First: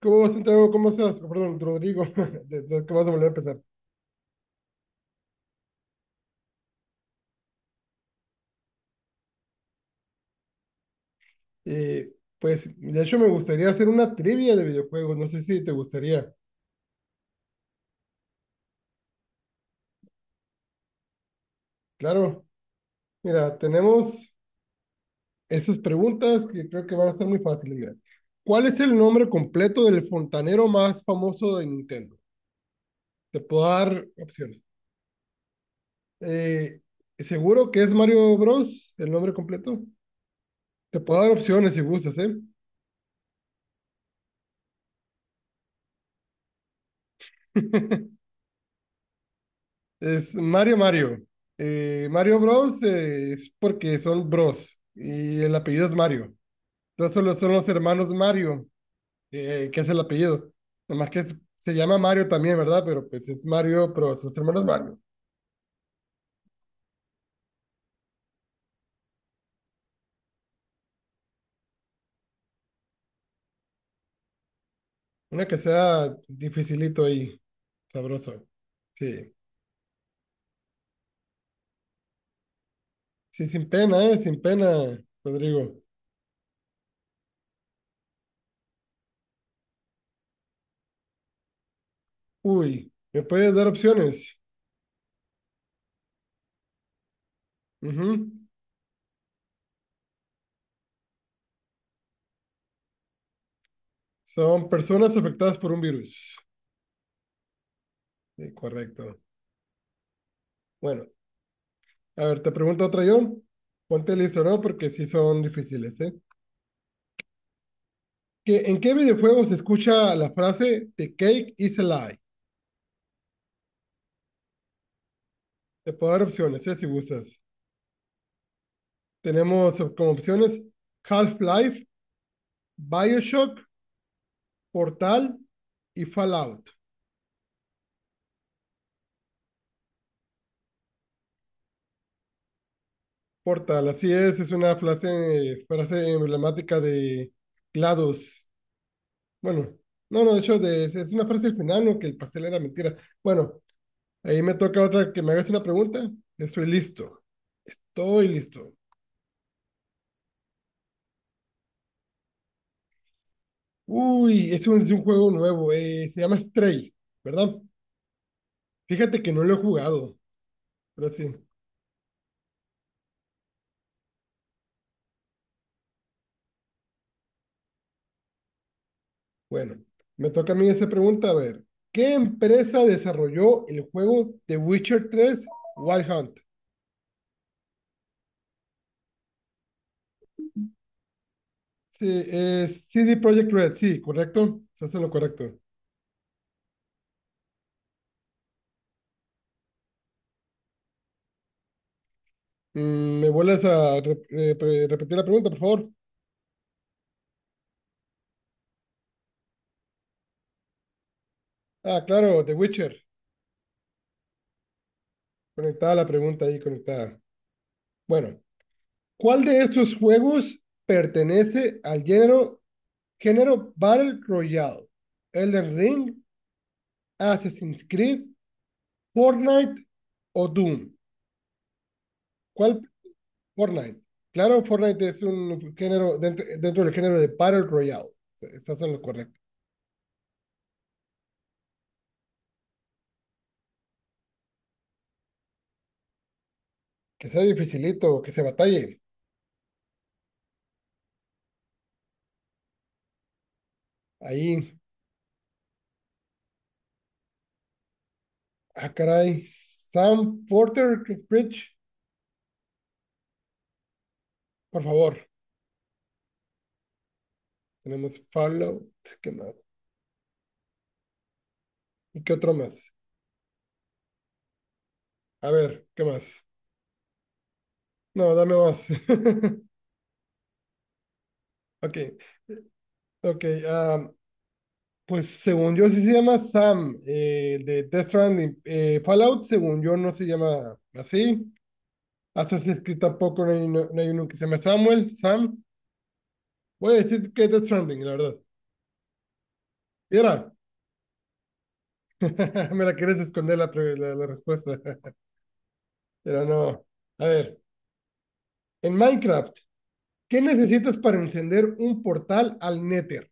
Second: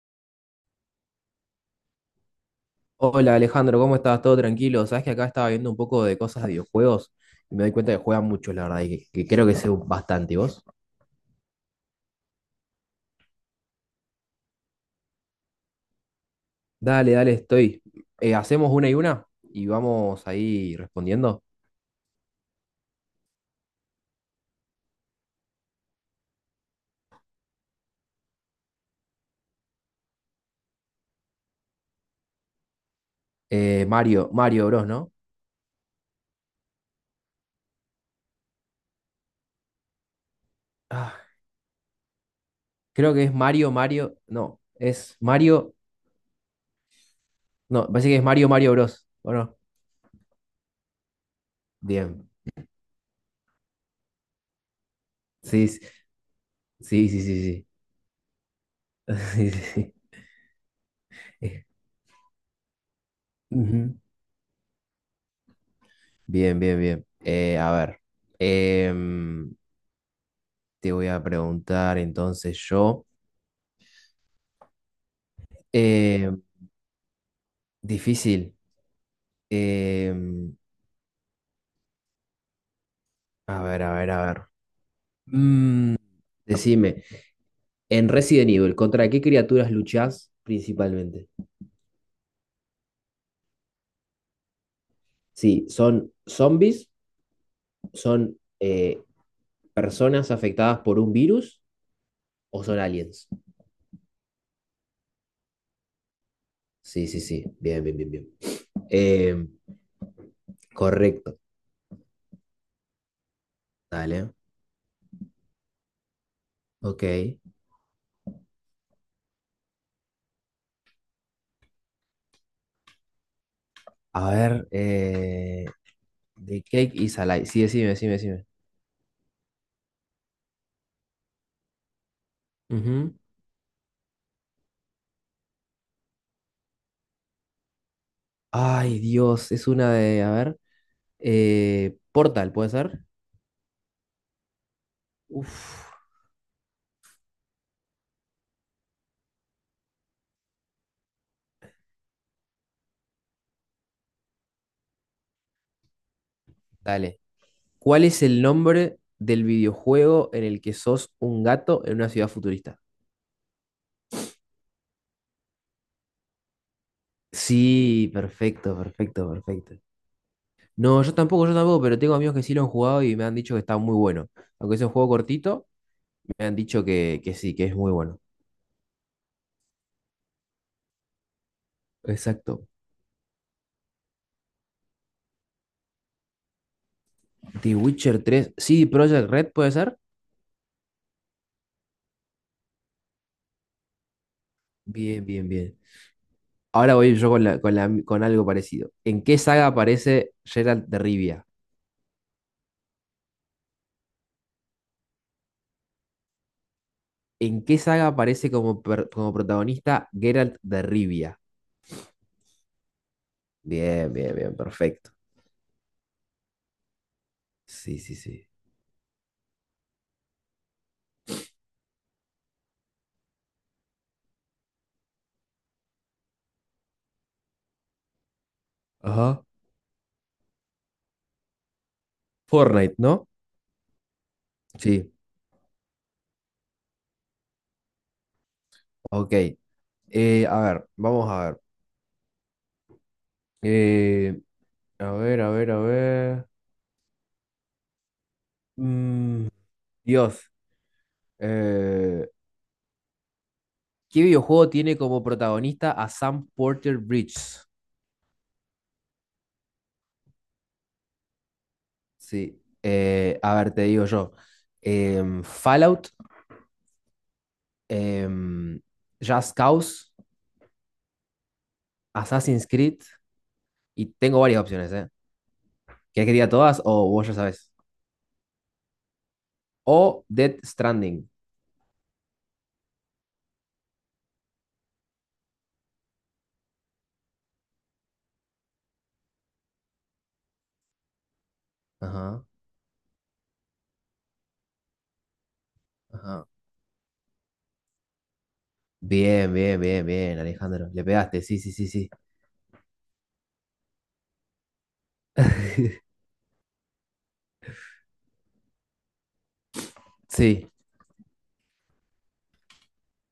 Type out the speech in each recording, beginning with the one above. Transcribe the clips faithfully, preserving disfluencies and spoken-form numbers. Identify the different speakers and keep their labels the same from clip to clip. Speaker 1: ¿Cómo vas, Santiago? ¿Cómo estás? Oh, perdón, Rodrigo. De- de- ¿Cómo vas a volver a
Speaker 2: Hola
Speaker 1: empezar?
Speaker 2: Alejandro, ¿cómo estás? ¿Todo tranquilo? Sabes que acá estaba viendo un poco de cosas de videojuegos y me doy cuenta que juegan mucho, la verdad, y que, que creo que sé bastante. ¿Y vos?
Speaker 1: Eh, pues, de hecho, me gustaría hacer una trivia de videojuegos. No sé si te gustaría.
Speaker 2: Dale, dale, estoy. Eh, hacemos una y una y vamos ahí respondiendo.
Speaker 1: Claro. Mira, tenemos esas preguntas que creo que van a ser muy fáciles. Mira, ¿cuál es el nombre completo del fontanero más famoso de Nintendo? Te puedo
Speaker 2: Eh,
Speaker 1: dar
Speaker 2: Mario,
Speaker 1: opciones.
Speaker 2: Mario Bros, ¿no?
Speaker 1: Eh, ¿Seguro que es Mario Bros. El nombre completo? Te puedo
Speaker 2: Ah,
Speaker 1: dar opciones si gustas, ¿eh?
Speaker 2: creo que es Mario, Mario. No, es Mario. No, parece que es Mario, Mario Bros. ¿O no?
Speaker 1: Es Mario Mario. Eh,
Speaker 2: Bien.
Speaker 1: Mario Bros. eh, es porque son bros y el
Speaker 2: Sí, sí,
Speaker 1: apellido es Mario.
Speaker 2: sí,
Speaker 1: Entonces
Speaker 2: sí,
Speaker 1: solo son
Speaker 2: sí.
Speaker 1: los hermanos Mario,
Speaker 2: Sí,
Speaker 1: eh, que es
Speaker 2: sí,
Speaker 1: el apellido. Nomás que es-
Speaker 2: sí.
Speaker 1: se llama Mario también, ¿verdad? Pero pues es Mario,
Speaker 2: Ujú.
Speaker 1: pero sus hermanos Mario.
Speaker 2: Bien, bien, bien. Eh, a ver. Em, Te voy a preguntar entonces yo.
Speaker 1: Una que sea
Speaker 2: Eh,
Speaker 1: dificilito ahí, sabroso.
Speaker 2: difícil.
Speaker 1: Sí,
Speaker 2: Eh,
Speaker 1: sí,
Speaker 2: a
Speaker 1: sin
Speaker 2: ver, a
Speaker 1: pena,
Speaker 2: ver,
Speaker 1: ¿eh?
Speaker 2: a
Speaker 1: Sin
Speaker 2: ver.
Speaker 1: pena, Rodrigo.
Speaker 2: Mm, decime, en Resident Evil, ¿contra qué criaturas luchás principalmente?
Speaker 1: Uy, ¿me puedes dar opciones?
Speaker 2: Sí, ¿son zombies?
Speaker 1: Ujú.
Speaker 2: ¿Son eh, personas afectadas por un virus? ¿O son aliens?
Speaker 1: Son personas afectadas por un virus.
Speaker 2: Sí, sí, sí. Bien, bien, bien, bien.
Speaker 1: Sí, correcto.
Speaker 2: Eh,
Speaker 1: Bueno.
Speaker 2: correcto.
Speaker 1: A ver, te pregunto otra yo. Ponte
Speaker 2: Dale.
Speaker 1: listo, ¿no? Porque sí son difíciles, ¿eh?
Speaker 2: Ok.
Speaker 1: ¿Qué- ¿En qué videojuego se escucha la frase The cake is a lie?
Speaker 2: A ver, eh,
Speaker 1: Te puedo dar
Speaker 2: The
Speaker 1: opciones, ¿eh? Si
Speaker 2: Cake is
Speaker 1: gustas.
Speaker 2: Alive. Sí, decime, decime, decime.
Speaker 1: Tenemos op- como opciones Half-Life,
Speaker 2: Ujú.
Speaker 1: Bioshock, Portal y Fallout.
Speaker 2: Ay, Dios, es una de, a ver, eh, Portal, ¿puede ser?
Speaker 1: Portal, así es, es una frase,
Speaker 2: Uf,
Speaker 1: frase emblemática de GLaDOS. Bueno, no, no, de hecho, de- es una frase del final, ¿no? Que el pastel era mentira. Bueno, ahí me toca otra que me hagas una pregunta. Estoy
Speaker 2: dale.
Speaker 1: listo.
Speaker 2: ¿Cuál es
Speaker 1: Estoy
Speaker 2: el
Speaker 1: listo.
Speaker 2: nombre del videojuego en el que sos un gato en una ciudad futurista?
Speaker 1: Uy, es un, es un juego nuevo. Eh, se llama Stray, ¿verdad?
Speaker 2: Sí, perfecto,
Speaker 1: Fíjate
Speaker 2: perfecto,
Speaker 1: que no lo he
Speaker 2: perfecto.
Speaker 1: jugado,
Speaker 2: No,
Speaker 1: pero
Speaker 2: yo
Speaker 1: sí.
Speaker 2: tampoco, yo tampoco, pero tengo amigos que sí lo han jugado y me han dicho que está muy bueno. Aunque es un juego cortito, me han dicho que, que sí, que es muy bueno.
Speaker 1: Bueno, me toca a mí esa pregunta. A ver, ¿qué
Speaker 2: Exacto.
Speaker 1: empresa desarrolló el juego The Witcher tres Wild Hunt?
Speaker 2: The Witcher tres, sí, Project Red, ¿puede ser?
Speaker 1: Sí, es C D Projekt Red, sí, correcto. Se hace lo
Speaker 2: Bien, bien,
Speaker 1: correcto.
Speaker 2: bien. Ahora voy yo con, la- con, la- con algo parecido. ¿En qué saga aparece Geralt de Rivia?
Speaker 1: Mm, ¿me vuelves a re- eh, pre- repetir la pregunta, por favor?
Speaker 2: ¿En qué saga aparece como, per- como protagonista Geralt de Rivia?
Speaker 1: Ah, claro, The Witcher.
Speaker 2: Bien, bien, bien, perfecto.
Speaker 1: Conectada la pregunta ahí, conectada.
Speaker 2: Sí, sí,
Speaker 1: Bueno,
Speaker 2: sí.
Speaker 1: ¿cuál de estos juegos pertenece al género, género Battle Royale? Elden Ring, Assassin's Creed,
Speaker 2: Ajá.
Speaker 1: Fortnite o Doom. ¿Cuál?
Speaker 2: Fortnite, ¿no?
Speaker 1: Fortnite. Claro, Fortnite
Speaker 2: Sí,
Speaker 1: es un género dentro, dentro del género de Battle Royale. Estás en lo
Speaker 2: ok.
Speaker 1: correcto.
Speaker 2: Eh, a ver, vamos a ver. Eh, a ver, a ver, a ver.
Speaker 1: Que sea dificilito, que se batalle.
Speaker 2: Mm, Dios. Eh, ¿qué videojuego
Speaker 1: Ahí,
Speaker 2: tiene como protagonista a Sam Porter Bridges?
Speaker 1: ah, caray. Sam Porter Bridge,
Speaker 2: Sí, eh, a ver, te digo yo.
Speaker 1: por favor.
Speaker 2: Em, Fallout,
Speaker 1: Tenemos
Speaker 2: em,
Speaker 1: Fallout. ¿Qué
Speaker 2: Just
Speaker 1: más?
Speaker 2: Cause,
Speaker 1: ¿Y qué otro
Speaker 2: Assassin's
Speaker 1: más?
Speaker 2: Creed, y tengo varias opciones, ¿eh?
Speaker 1: A ver, ¿qué más?
Speaker 2: ¿Quieres que diga todas o vos ya sabes?
Speaker 1: No, dame más.
Speaker 2: O Death Stranding.
Speaker 1: Ok, ok. Am, pues según yo sí se llama Sam, eh, de Death Stranding. Eh, Fallout, según yo, no se llama así.
Speaker 2: Ajá,
Speaker 1: Hasta se escribe tampoco, no hay, uno- no hay uno que se llama Samuel, Sam.
Speaker 2: ajá.
Speaker 1: Voy a decir que Death Stranding, la verdad.
Speaker 2: Bien, bien, bien,
Speaker 1: Era,
Speaker 2: bien, Alejandro. Le pegaste, sí, sí, sí, sí.
Speaker 1: me la quieres esconder la, pre- la, la respuesta. Pero no. A ver, en Minecraft, ¿qué
Speaker 2: Sí,
Speaker 1: necesitas para encender un portal al Nether?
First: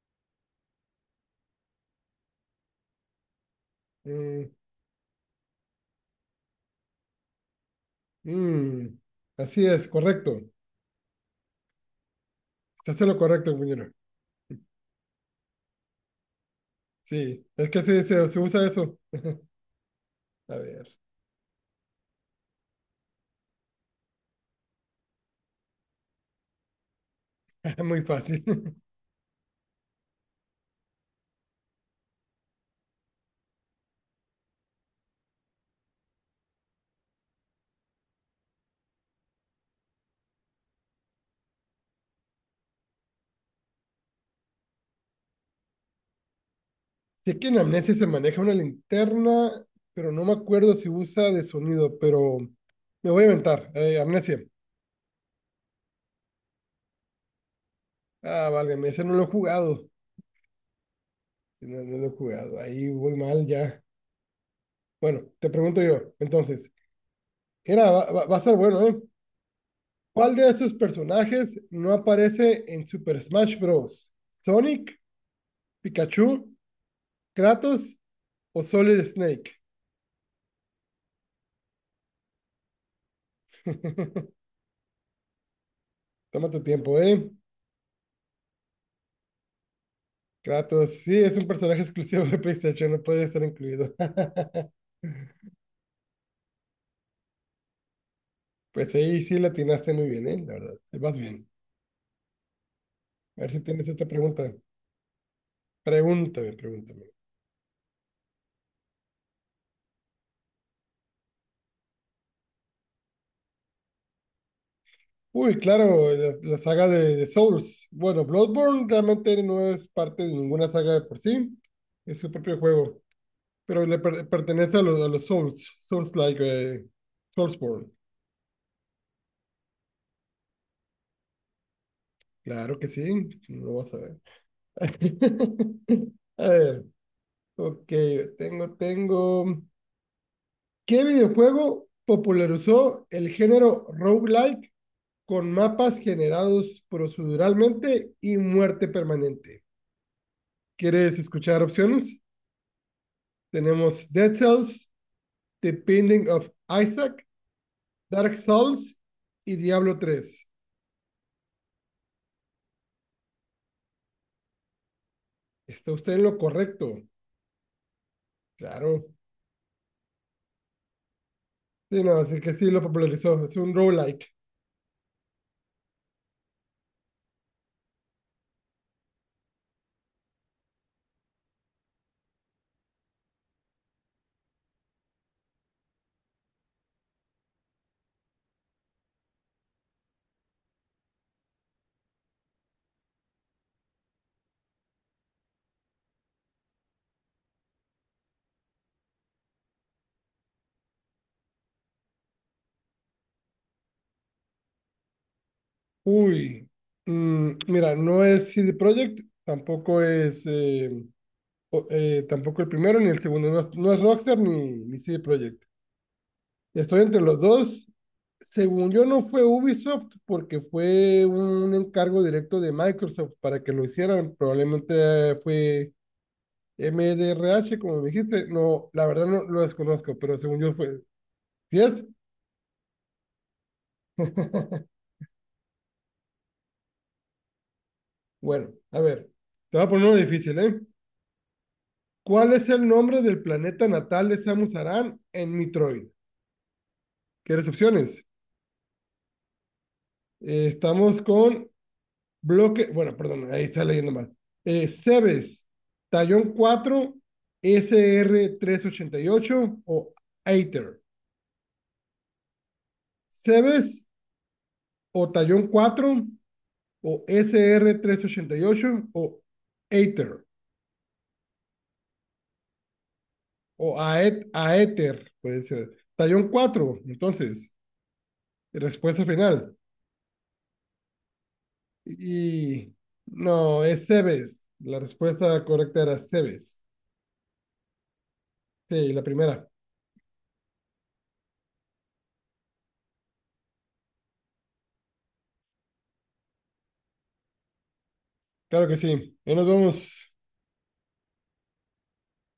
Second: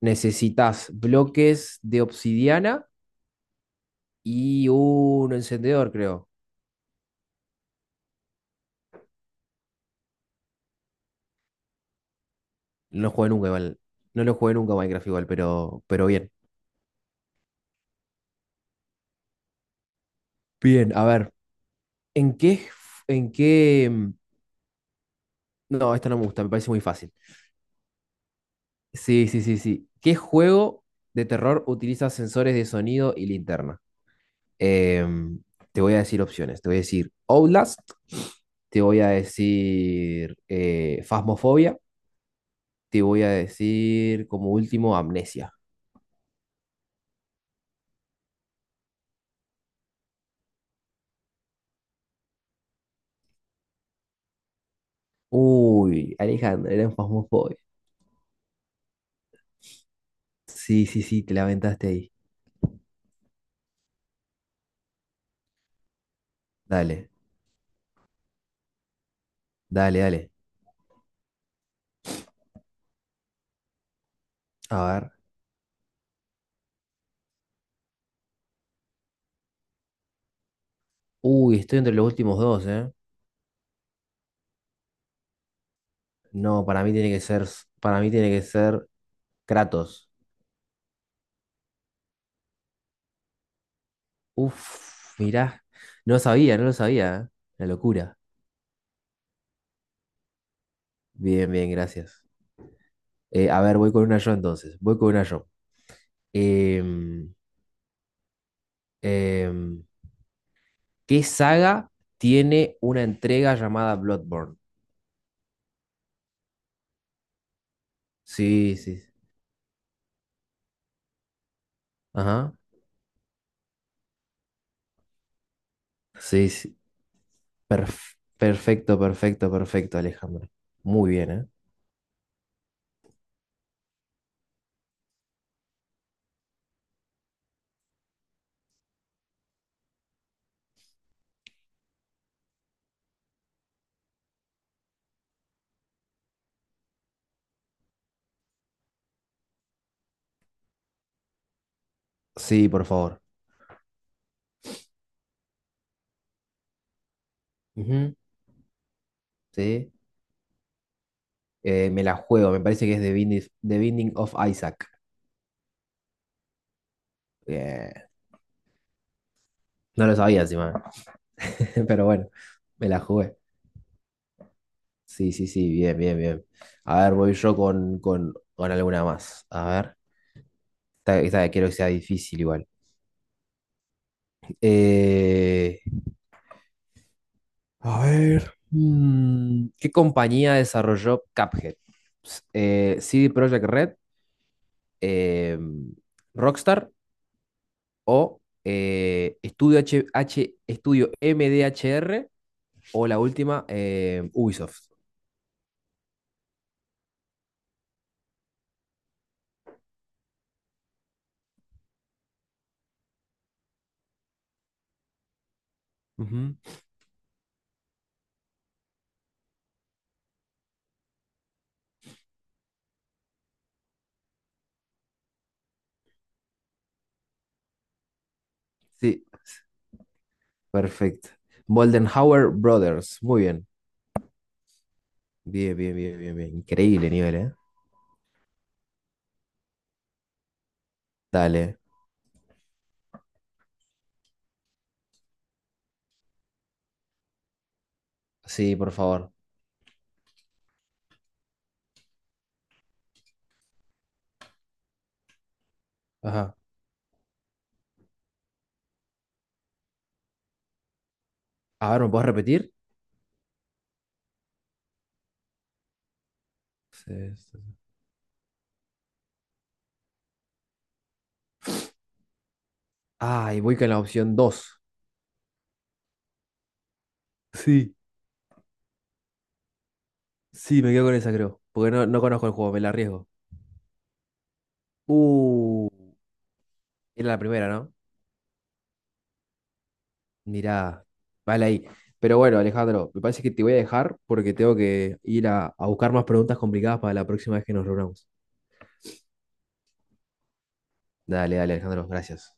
Speaker 2: necesitas bloques de obsidiana
Speaker 1: Mm,
Speaker 2: y un encendedor, creo.
Speaker 1: mm, así es, correcto. Se
Speaker 2: No
Speaker 1: hace
Speaker 2: lo
Speaker 1: lo
Speaker 2: jugué nunca
Speaker 1: correcto,
Speaker 2: igual.
Speaker 1: compañero.
Speaker 2: No lo jugué nunca Minecraft igual, pero, pero bien.
Speaker 1: Sí, es que se, se, se usa eso. A
Speaker 2: Bien,
Speaker 1: ver,
Speaker 2: a ver. ¿En qué, en qué... mm, No, esta no me gusta, me parece muy fácil.
Speaker 1: muy fácil.
Speaker 2: Sí, sí, sí, sí. ¿Qué juego de terror utiliza sensores de sonido y linterna? Em, te voy a decir opciones. Te voy a decir Outlast, te voy a decir eh, Phasmophobia, te voy a decir como último Amnesia.
Speaker 1: Sé que en Amnesia se maneja una linterna, pero no me acuerdo si usa de sonido, pero me voy a inventar. Eh, Amnesia.
Speaker 2: Uy, Alejandro, era un Phasmophobia.
Speaker 1: Ah, válgame, ese no lo he jugado.
Speaker 2: Sí, sí, sí, te la
Speaker 1: Sí, no,
Speaker 2: aventaste
Speaker 1: no lo he
Speaker 2: ahí.
Speaker 1: jugado. Ahí voy mal ya. Bueno, te pregunto yo, entonces.
Speaker 2: Dale,
Speaker 1: Era, va, va- va a ser bueno, ¿eh?
Speaker 2: dale, dale.
Speaker 1: ¿Cuál de esos personajes no aparece en Super Smash Bros?
Speaker 2: A
Speaker 1: ¿Sonic,
Speaker 2: ver.
Speaker 1: Pikachu, Kratos o Solid Snake?
Speaker 2: Uy, estoy entre los últimos dos, ¿eh?
Speaker 1: Toma tu
Speaker 2: No, para mí
Speaker 1: tiempo,
Speaker 2: tiene que
Speaker 1: ¿eh?
Speaker 2: ser, para mí tiene que ser Kratos.
Speaker 1: Kratos, sí, es un personaje exclusivo de PlayStation, no puede estar incluido.
Speaker 2: Uf, mirá, no lo sabía, no lo sabía, ¿eh? La locura.
Speaker 1: Pues ahí sí la atinaste muy bien, ¿eh? La verdad, te vas bien.
Speaker 2: Bien, bien, gracias.
Speaker 1: A
Speaker 2: Eh,
Speaker 1: ver si
Speaker 2: a ver,
Speaker 1: tienes
Speaker 2: voy con
Speaker 1: otra
Speaker 2: una yo
Speaker 1: pregunta.
Speaker 2: entonces, voy con una yo.
Speaker 1: Pregúntame, pregúntame.
Speaker 2: Em, em, ¿qué saga tiene una entrega llamada Bloodborne?
Speaker 1: Uy, claro, la, la saga de, de Souls. Bueno,
Speaker 2: Sí,
Speaker 1: Bloodborne
Speaker 2: sí, sí.
Speaker 1: realmente no es parte de ninguna saga de por sí, es su
Speaker 2: Ajá,
Speaker 1: propio juego, pero le per- pertenece a los, a los Souls, Souls-like,
Speaker 2: sí, sí.
Speaker 1: eh, Soulsborne.
Speaker 2: Perf- perfecto, perfecto, perfecto, Alejandro. Muy bien, ¿eh?
Speaker 1: Claro que sí, lo vas a ver. A ver, ok, tengo, tengo. ¿Qué videojuego popularizó el género roguelike con mapas generados proceduralmente y muerte permanente? ¿Quieres escuchar opciones?
Speaker 2: Sí, por favor.
Speaker 1: Tenemos Dead Cells, The Binding of Isaac,
Speaker 2: Ujú,
Speaker 1: Dark Souls y
Speaker 2: sí,
Speaker 1: Diablo tres.
Speaker 2: Eh, me la juego, me parece que es The Binding, The Binding of Isaac.
Speaker 1: ¿Está usted en lo correcto?
Speaker 2: Bien.
Speaker 1: Claro.
Speaker 2: No lo sabía encima,
Speaker 1: Sí,
Speaker 2: pero
Speaker 1: no,
Speaker 2: bueno,
Speaker 1: así que sí lo
Speaker 2: me la jugué.
Speaker 1: popularizó. Es un roguelike.
Speaker 2: Sí, sí, sí, bien, bien, bien. A ver, voy yo con, con, con alguna más. A ver, esta, esta quiero que sea difícil igual. Eh, a ver, mm, ¿qué compañía desarrolló Cuphead? S- eh, C D Projekt Red, eh, Rockstar o eh, Estudio H, H- Estudio M D H R o la última eh, Ubisoft.
Speaker 1: Uy. Mm, mira, no es C D Projekt, tampoco es eh, o- eh, tampoco el primero ni el segundo, no es, no es Rockstar ni, ni C D Projekt.
Speaker 2: Ujú.
Speaker 1: Estoy entre los dos. Según yo, no fue Ubisoft porque fue un encargo directo de Microsoft para que lo hicieran. Probablemente fue M D R H, como me dijiste. No, la
Speaker 2: Sí,
Speaker 1: verdad no lo desconozco, pero según yo fue.
Speaker 2: perfecto.
Speaker 1: ¿Sí es?
Speaker 2: Moldenhauer Brothers. Muy bien. Bien, bien, bien, bien, bien. Increíble nivel, ¿eh?
Speaker 1: Bueno, a ver, te voy a poner uno difícil, ¿eh?
Speaker 2: Dale.
Speaker 1: ¿Cuál es el nombre del planeta natal de Samus Aran en Metroid? ¿Quieres opciones?
Speaker 2: Sí, por favor.
Speaker 1: Eh, estamos con Bloque, bueno, perdón, ahí está leyendo mal. Eh, Cebes, Tallón
Speaker 2: Ajá.
Speaker 1: cuatro, sr ocho o Aether.
Speaker 2: A ver, ¿me puedes repetir?
Speaker 1: Cebes o Tallón cuatro o
Speaker 2: Sí, sí.
Speaker 1: sr ocho o Aether
Speaker 2: Ah, y voy con
Speaker 1: o
Speaker 2: la opción
Speaker 1: Aet,
Speaker 2: dos.
Speaker 1: Aether, puede ser. Tallón cuatro entonces,
Speaker 2: Sí,
Speaker 1: respuesta final.
Speaker 2: sí, me quedo con esa, creo. Porque no, no conozco el juego, me la
Speaker 1: Y
Speaker 2: arriesgo.
Speaker 1: no, es Cebes. La respuesta
Speaker 2: Uh,
Speaker 1: correcta era Cebes.
Speaker 2: era la primera, ¿no?
Speaker 1: Sí, la primera.
Speaker 2: Mirá, vale ahí. Pero bueno, Alejandro, me parece que te voy a dejar porque tengo que ir a, a buscar más preguntas complicadas para la próxima vez que nos reunamos.
Speaker 1: Claro que sí. Y nos vemos.
Speaker 2: Dale, dale, Alejandro, gracias.